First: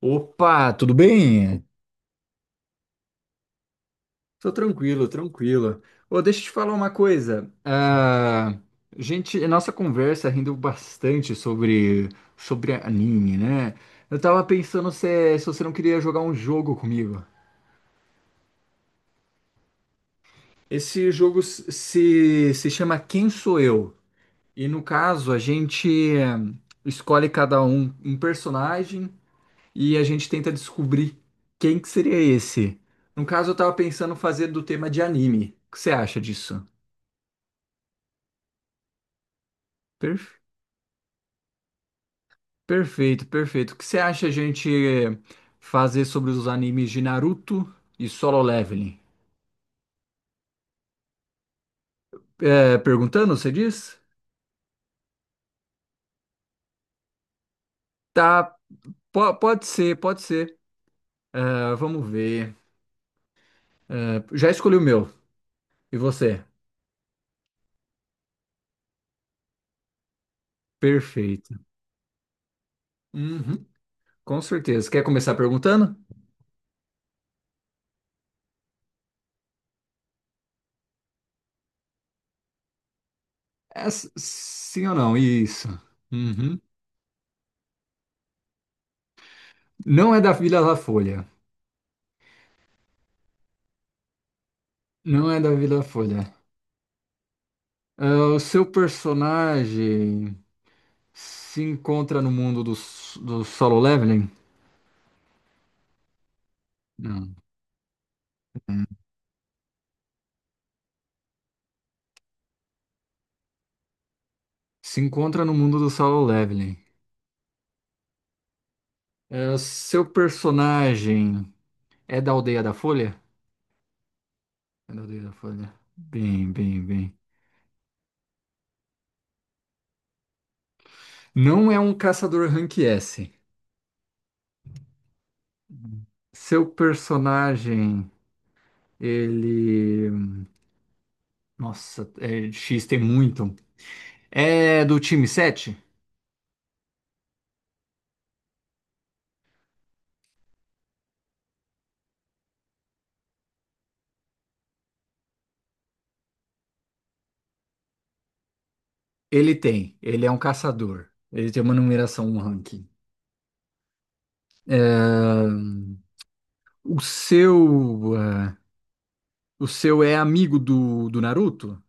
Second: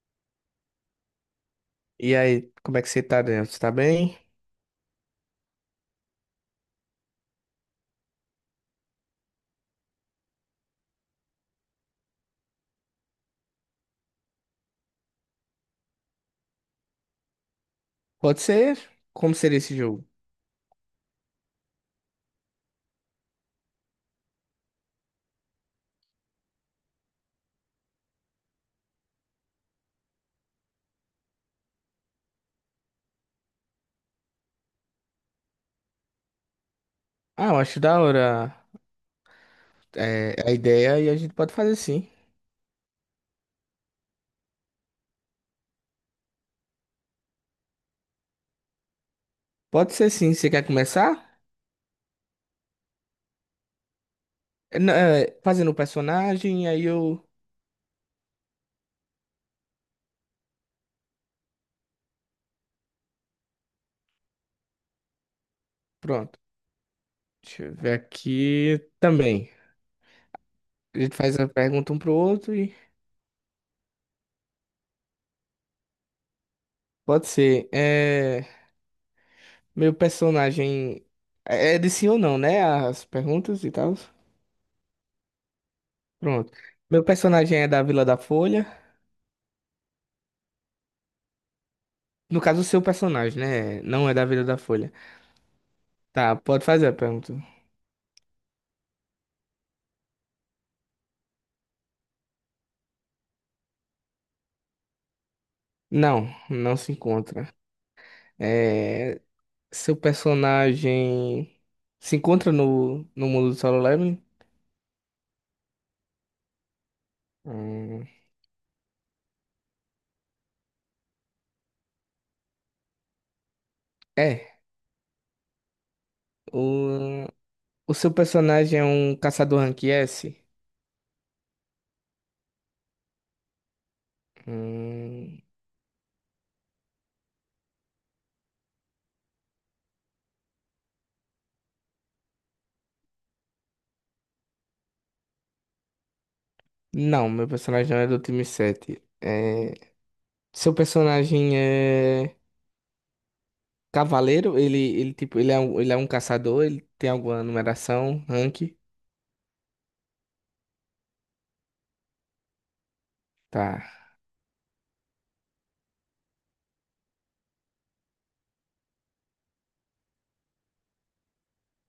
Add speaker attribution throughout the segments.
Speaker 1: Opa, tudo bem?
Speaker 2: E aí, como é que você tá dentro? Você tá bem?
Speaker 1: Tô tranquilo, tranquilo. Ô, deixa eu te falar uma coisa. Gente, a nossa conversa rendeu bastante sobre anime, né? Eu tava pensando se você não queria jogar um jogo comigo.
Speaker 2: Pode ser? Como seria esse jogo?
Speaker 1: Esse jogo se chama Quem Sou Eu? E no caso, a gente eh, escolhe cada um um personagem e a gente tenta descobrir quem que seria esse. No caso, eu tava pensando fazer do tema de anime. O que você acha disso?
Speaker 2: Ah, eu acho da hora
Speaker 1: Perf-
Speaker 2: a ideia e a gente pode fazer sim.
Speaker 1: Perfeito, perfeito. O que você acha a gente fazer sobre os animes de Naruto e Solo Leveling?
Speaker 2: Pode ser sim. Você quer começar?
Speaker 1: É, perguntando, você diz?
Speaker 2: Não, fazendo o personagem, aí eu.
Speaker 1: Tá, pode ser, pode ser. Ah, vamos ver. Ah, já escolhi o meu. E
Speaker 2: Pronto.
Speaker 1: você?
Speaker 2: Deixa eu ver aqui também. A gente faz a
Speaker 1: Perfeito.
Speaker 2: pergunta um pro outro e.
Speaker 1: Uhum, com certeza. Quer começar perguntando?
Speaker 2: Pode ser. Meu personagem. É de sim ou não, né? As perguntas e
Speaker 1: É,
Speaker 2: tal.
Speaker 1: sim ou não? Isso.
Speaker 2: Pronto.
Speaker 1: Uhum.
Speaker 2: Meu personagem é da Vila da Folha.
Speaker 1: Não é da Vila da Folha.
Speaker 2: No caso, o seu personagem, né? Não é da Vila da Folha.
Speaker 1: Não é da Folha.
Speaker 2: Tá, pode fazer a pergunta.
Speaker 1: Ah, o seu personagem se encontra no mundo do Solo Leveling?
Speaker 2: Não, não se
Speaker 1: Não.
Speaker 2: encontra. É, seu personagem se encontra no mundo do Solo Leveling?
Speaker 1: Se encontra no mundo do Solo Leveling.
Speaker 2: Hum,
Speaker 1: É, seu personagem é da Aldeia da Folha?
Speaker 2: é.
Speaker 1: É da Aldeia da Folha. Bem, bem, bem.
Speaker 2: O, o seu personagem é um caçador rank S?
Speaker 1: Não é um caçador rank S.
Speaker 2: Hum,
Speaker 1: Seu personagem, ele. Nossa, é, X tem muito. É do time 7?
Speaker 2: não, meu personagem não é do time 7. É, seu personagem é cavaleiro? Ele, tipo, ele é um caçador? Ele tem alguma numeração, rank?
Speaker 1: Ele tem, ele é um caçador. Ele tem uma numeração, um ranking.
Speaker 2: Tá.
Speaker 1: É. O o seu é amigo do Naruto?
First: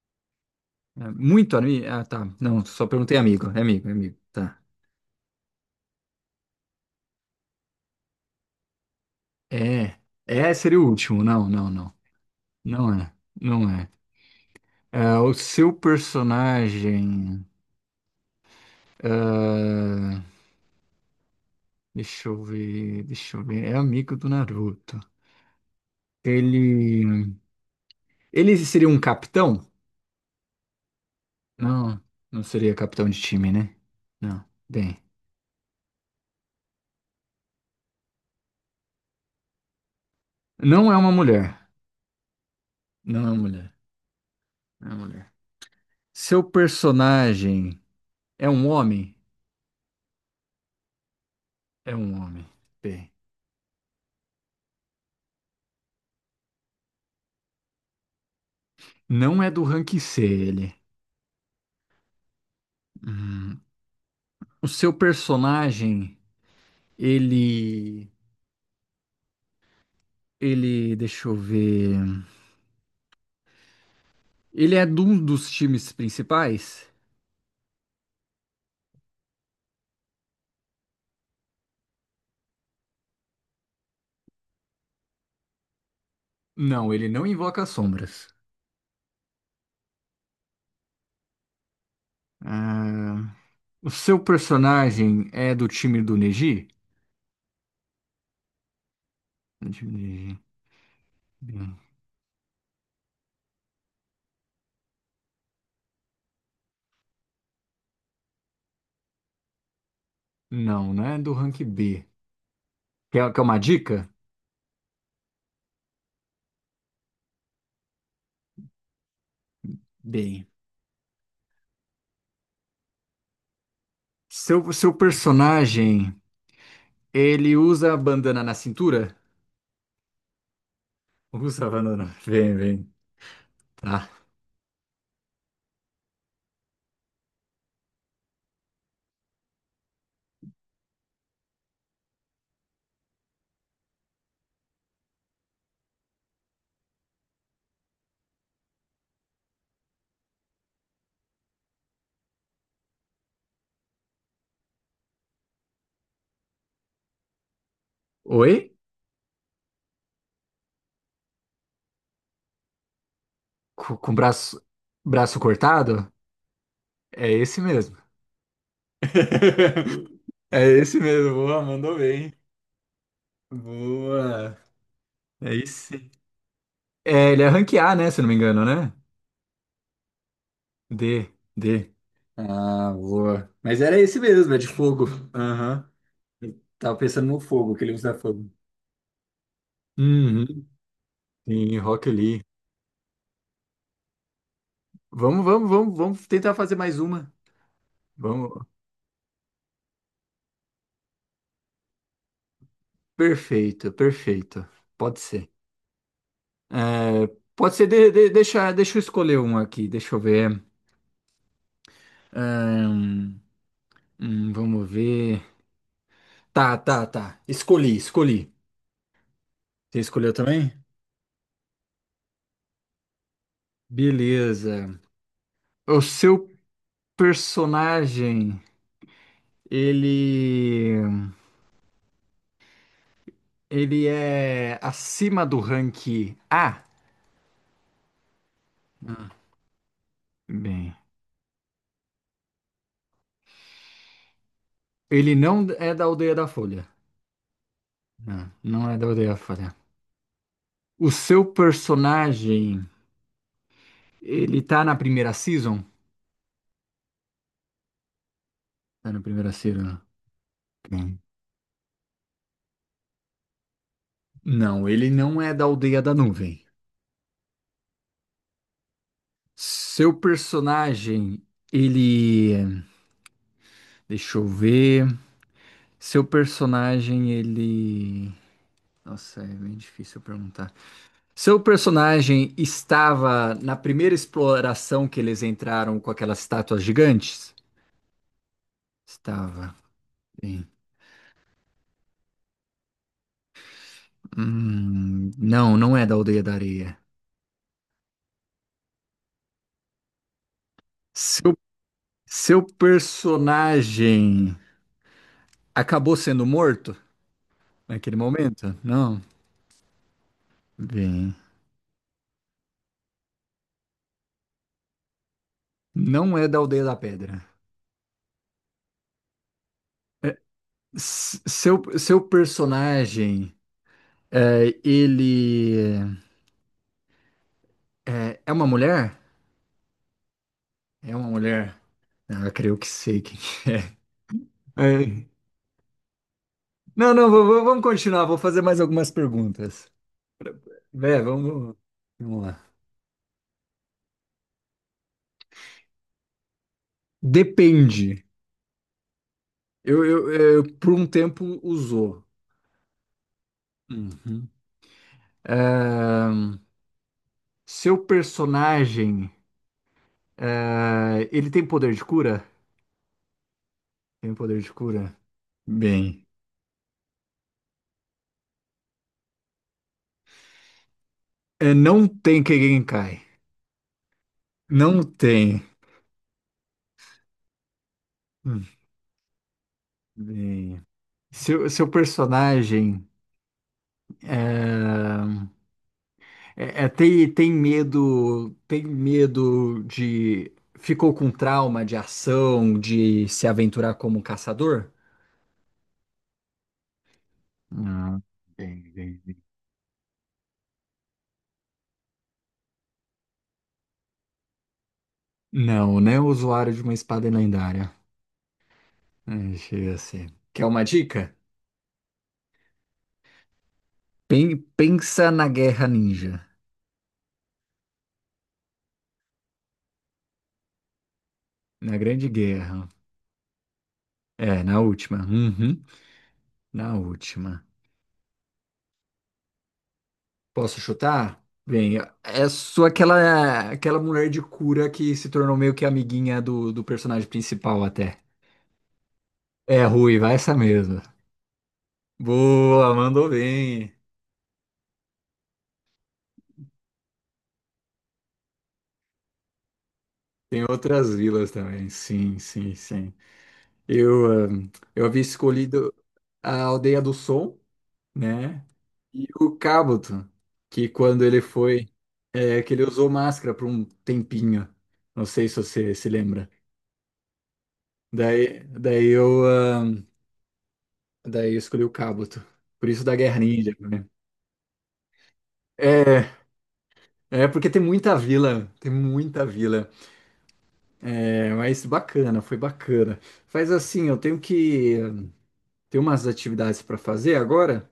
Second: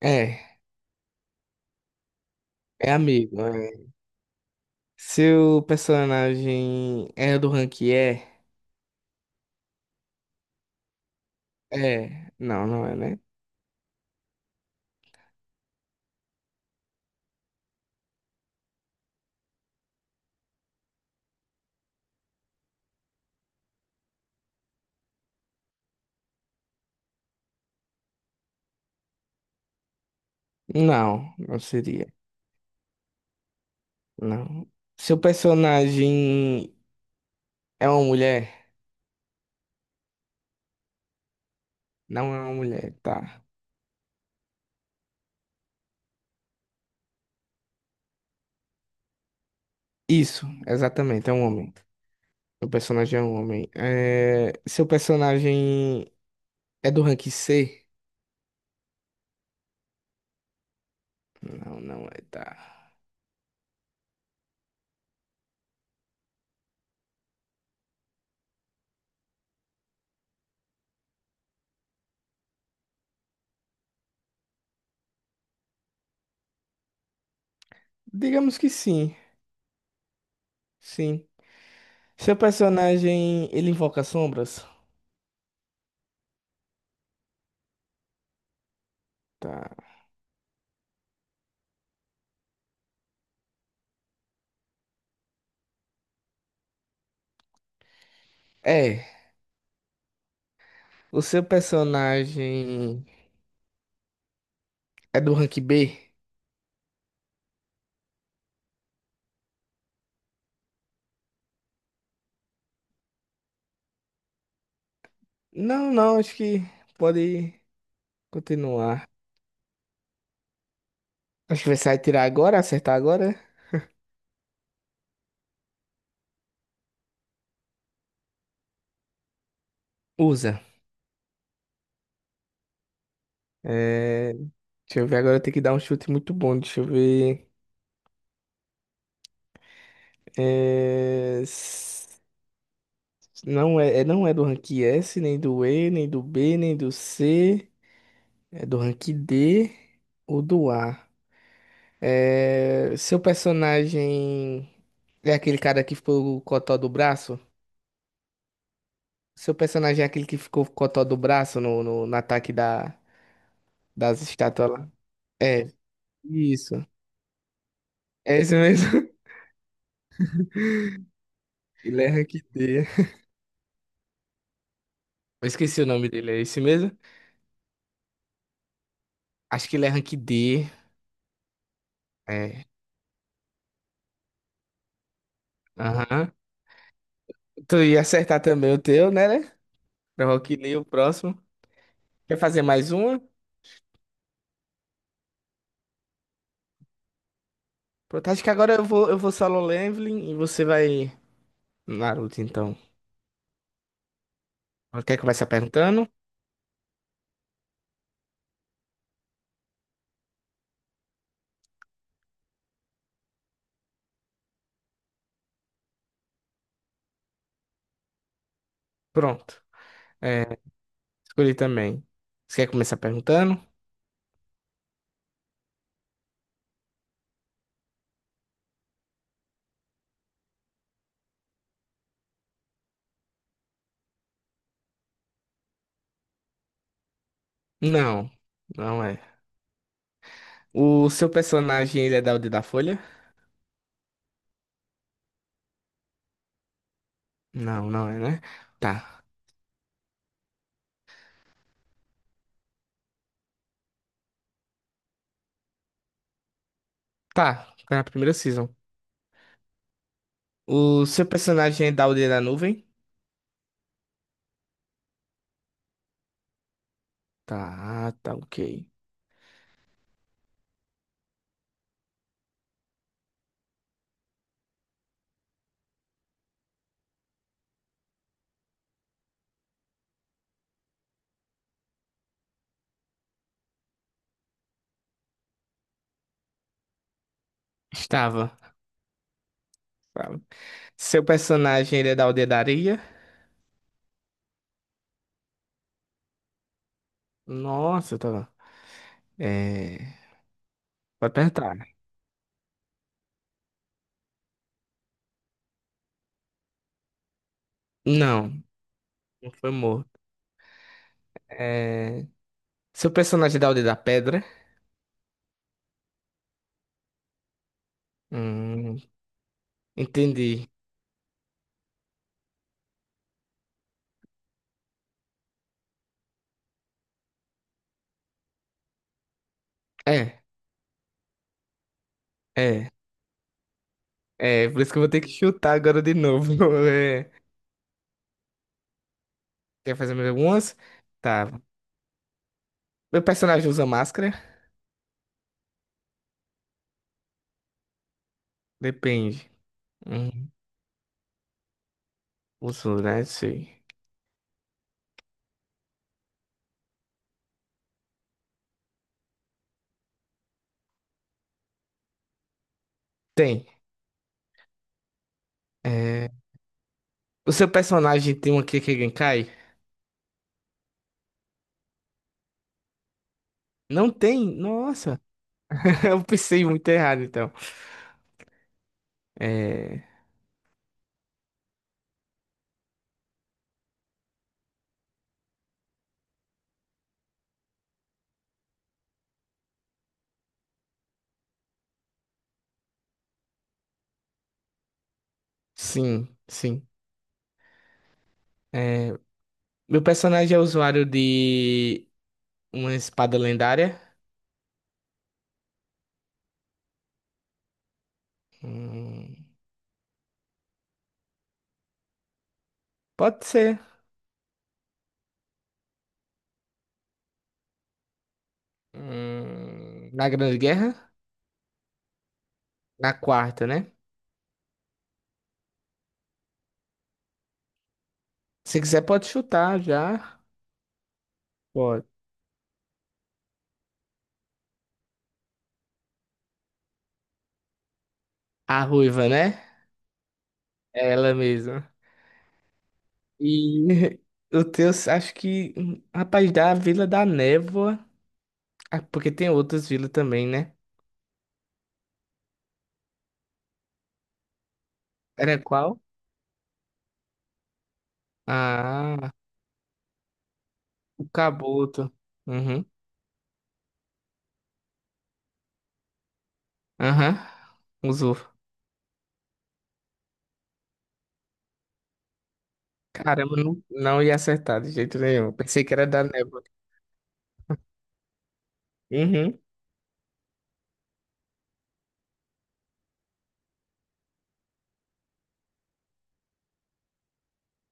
Speaker 2: É,
Speaker 1: É, muito amigo? Ah, tá. Não, só
Speaker 2: é
Speaker 1: perguntei
Speaker 2: amigo.
Speaker 1: amigo. É
Speaker 2: É.
Speaker 1: amigo, é amigo. Tá.
Speaker 2: Seu personagem é do rank E?
Speaker 1: É, é seria o último. Não, não, não.
Speaker 2: É. Não, não
Speaker 1: Não
Speaker 2: é,
Speaker 1: é,
Speaker 2: né?
Speaker 1: não é. É, o seu personagem. é, Deixa eu ver, deixa eu ver. É amigo do Naruto. Ele, Ele seria um capitão?
Speaker 2: Não, não
Speaker 1: Não,
Speaker 2: seria.
Speaker 1: não seria capitão de time, né? Não.
Speaker 2: Não.
Speaker 1: Bem,
Speaker 2: Seu personagem é uma mulher?
Speaker 1: não é uma mulher.
Speaker 2: Não é uma mulher,
Speaker 1: Não é uma
Speaker 2: tá.
Speaker 1: mulher. Não é uma mulher. Seu personagem é um homem?
Speaker 2: Isso, exatamente, é um homem.
Speaker 1: É um homem.
Speaker 2: Seu
Speaker 1: Bem,
Speaker 2: personagem é um homem. É, seu personagem é do rank C?
Speaker 1: não é do rank C ele.
Speaker 2: Não, não é, tá.
Speaker 1: Hum. O seu personagem, ele, deixa eu ver. Ele é de um dos times principais?
Speaker 2: Digamos que sim, sim. Seu personagem, ele invoca sombras?
Speaker 1: Não, ele não invoca sombras.
Speaker 2: Tá.
Speaker 1: Ah, o seu personagem é do time do Neji?
Speaker 2: É.
Speaker 1: Do time
Speaker 2: O seu
Speaker 1: do Neji.
Speaker 2: personagem é do rank B?
Speaker 1: Não, não é do rank B. Quer uma dica?
Speaker 2: Não, não, acho que pode continuar.
Speaker 1: Bem.
Speaker 2: Acho que vai sair, tirar agora, acertar agora.
Speaker 1: Seu personagem, ele usa a bandana na cintura?
Speaker 2: Usa.
Speaker 1: Usa a bandana. Vem, vem. Tá.
Speaker 2: É, deixa eu ver, agora eu tenho que dar um chute muito bom. Deixa eu ver. É, s- não é, não é do rank S, nem do E, nem do B, nem do C. É do rank D ou do A. É, seu personagem é aquele cara que ficou o cotó do braço?
Speaker 1: Oi?
Speaker 2: Seu personagem é aquele que ficou o cotó do braço no ataque da,
Speaker 1: Com o
Speaker 2: das
Speaker 1: braço,
Speaker 2: estátuas lá?
Speaker 1: braço
Speaker 2: É,
Speaker 1: cortado?
Speaker 2: isso.
Speaker 1: É esse mesmo.
Speaker 2: É esse mesmo.
Speaker 1: É esse mesmo, boa, mandou
Speaker 2: Ele é
Speaker 1: bem.
Speaker 2: rank D.
Speaker 1: Boa.
Speaker 2: Eu
Speaker 1: É
Speaker 2: esqueci o
Speaker 1: isso.
Speaker 2: nome dele, é esse mesmo?
Speaker 1: É, ele é rank A, né? Se eu não me engano, né?
Speaker 2: Acho que ele é rank D.
Speaker 1: D, D.
Speaker 2: É.
Speaker 1: Ah, boa. Mas era esse mesmo, é de fogo. Aham.
Speaker 2: Aham.
Speaker 1: Tava pensando no fogo,
Speaker 2: Tu
Speaker 1: que ele
Speaker 2: ia
Speaker 1: usa
Speaker 2: acertar
Speaker 1: fogo.
Speaker 2: também o teu, né, né? Pro Rock
Speaker 1: Uhum.
Speaker 2: Lee, o próximo.
Speaker 1: Sim, Rock
Speaker 2: Quer
Speaker 1: Lee.
Speaker 2: fazer mais uma?
Speaker 1: Vamos, vamos, vamos, vamos tentar fazer mais uma.
Speaker 2: Pronto, acho que
Speaker 1: Vamos.
Speaker 2: agora eu vou solo leveling e você vai Naruto, então.
Speaker 1: Perfeito, perfeito. Pode
Speaker 2: Quer começar
Speaker 1: ser.
Speaker 2: perguntando?
Speaker 1: É, pode ser, deixa eu escolher um aqui, deixa eu ver. Ahn, hum, vamos ver. Tá, tá, tá. Escolhi, escolhi.
Speaker 2: Pronto.
Speaker 1: Você escolheu
Speaker 2: É,
Speaker 1: também?
Speaker 2: escolhi também. Você quer começar perguntando?
Speaker 1: Beleza. O seu personagem, ele, ele é acima do rank A?
Speaker 2: Não, não é.
Speaker 1: Ah, bem.
Speaker 2: O seu personagem, ele é da Aldeia da Folha?
Speaker 1: Ele não é da Aldeia da Folha.
Speaker 2: Não, não é, né?
Speaker 1: Não, não é da
Speaker 2: Tá.
Speaker 1: Aldeia da Folha. O seu personagem, ele tá na primeira season?
Speaker 2: Tá, tá na primeira season.
Speaker 1: Tá na primeira season.
Speaker 2: O
Speaker 1: Hum.
Speaker 2: seu personagem é da aldeia da nuvem?
Speaker 1: Não, ele não é da Aldeia da Nuvem.
Speaker 2: Tá, tá, ok.
Speaker 1: Seu personagem, ele. Deixa eu ver. Seu personagem, ele. Nossa, é bem difícil perguntar. Seu personagem estava na primeira exploração que eles entraram com aquelas estátuas gigantes?
Speaker 2: Estava.
Speaker 1: Estava.
Speaker 2: Estava.
Speaker 1: Bem.
Speaker 2: Seu personagem ele é da aldeia da areia?
Speaker 1: Não, não é da Aldeia da Areia.
Speaker 2: Nossa, tava. É. Pode
Speaker 1: Seu,
Speaker 2: perguntar.
Speaker 1: seu personagem acabou sendo morto naquele
Speaker 2: Não,
Speaker 1: momento? Não.
Speaker 2: não foi morto.
Speaker 1: Bem,
Speaker 2: É... Seu personagem é da aldeia da pedra?
Speaker 1: não é da Aldeia da Pedra.
Speaker 2: Hum,
Speaker 1: É,
Speaker 2: entendi.
Speaker 1: seu personagem, ele é uma mulher?
Speaker 2: É,
Speaker 1: É uma mulher. Ah, eu creio que
Speaker 2: é,
Speaker 1: sei quem
Speaker 2: Por
Speaker 1: é.
Speaker 2: isso que eu vou ter que
Speaker 1: É.
Speaker 2: chutar agora de novo.
Speaker 1: Não, não,
Speaker 2: É,
Speaker 1: vamos continuar. Vou fazer mais algumas perguntas.
Speaker 2: quer fazer mais algumas?
Speaker 1: Vé,
Speaker 2: Tá.
Speaker 1: vamos, vamos lá.
Speaker 2: Meu personagem usa máscara?
Speaker 1: Depende.
Speaker 2: Depende.
Speaker 1: Eu, eu,
Speaker 2: Hum,
Speaker 1: por um tempo usou.
Speaker 2: uso, né? Sei.
Speaker 1: Uhum. Ahn, seu personagem, ele tem poder de cura?
Speaker 2: Tem.
Speaker 1: Tem poder de cura? Bem,
Speaker 2: É, o seu personagem tem uma Kekkei.
Speaker 1: é, não tem Kegenkai.
Speaker 2: Não tem?
Speaker 1: Não
Speaker 2: Nossa,
Speaker 1: tem.
Speaker 2: eu pensei muito errado então.
Speaker 1: Hum.
Speaker 2: É,
Speaker 1: Bem, seu personagem ah, tem medo de ficou com trauma de ação, de se aventurar como caçador?
Speaker 2: sim, sim.
Speaker 1: Não, bem,
Speaker 2: É,
Speaker 1: bem.
Speaker 2: meu personagem é usuário de uma espada lendária.
Speaker 1: Não, né? O usuário de uma espada lendária.
Speaker 2: Hum,
Speaker 1: É, chega a ser. Quer uma dica?
Speaker 2: pode ser.
Speaker 1: Pensa na Guerra Ninja.
Speaker 2: Na Grande Guerra?
Speaker 1: Na Grande Guerra.
Speaker 2: Na quarta, né?
Speaker 1: É, na última. Uhum, na última.
Speaker 2: Se quiser, pode chutar já.
Speaker 1: Posso chutar? Bem,
Speaker 2: Pode.
Speaker 1: é só aquela, aquela mulher de cura que se tornou meio que amiguinha do personagem principal até.
Speaker 2: A ruiva, né?
Speaker 1: É, ruiva, essa mesmo.
Speaker 2: É ela mesma.
Speaker 1: Boa, mandou bem.
Speaker 2: E o teu, acho que. Hum, rapaz, da Vila da Névoa. Ah, porque tem outras vilas também,
Speaker 1: Tem
Speaker 2: né?
Speaker 1: outras vilas também. Sim, sim, sim. Eu, ah, eu havia
Speaker 2: Era
Speaker 1: escolhido
Speaker 2: qual?
Speaker 1: a Aldeia do Som. Né? E
Speaker 2: Ah,
Speaker 1: o Cabuto, que quando
Speaker 2: o
Speaker 1: ele foi,
Speaker 2: caboto.
Speaker 1: é, que ele
Speaker 2: Uhum.
Speaker 1: usou máscara por um tempinho. Não sei se você se lembra.
Speaker 2: Aham. Usou.
Speaker 1: Daí, daí eu, ahn, daí eu escolhi o Cabuto. Por isso da Guerra
Speaker 2: Caramba,
Speaker 1: Ninja,
Speaker 2: não,
Speaker 1: né?
Speaker 2: não ia acertar de jeito nenhum. Pensei que era da
Speaker 1: É,
Speaker 2: névoa.
Speaker 1: é porque tem muita vila, tem muita
Speaker 2: Uhum.
Speaker 1: vila. É, mas bacana, foi bacana. Faz assim, eu tenho que ter umas atividades para fazer agora.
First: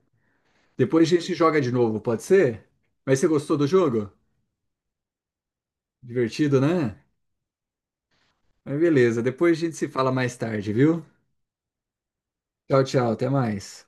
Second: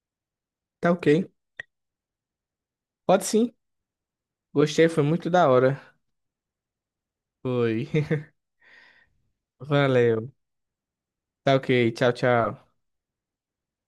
Speaker 2: Tá
Speaker 1: Depois
Speaker 2: ok.
Speaker 1: a gente joga de novo, pode ser? Mas
Speaker 2: Pode
Speaker 1: você
Speaker 2: sim.
Speaker 1: gostou do jogo?
Speaker 2: Gostei, foi muito da hora.
Speaker 1: Divertido, né?
Speaker 2: Foi.
Speaker 1: Mas beleza, depois a gente se fala
Speaker 2: Valeu.
Speaker 1: mais tarde, viu?
Speaker 2: Tá ok. Tchau, tchau.
Speaker 1: Tchau, tchau, até mais.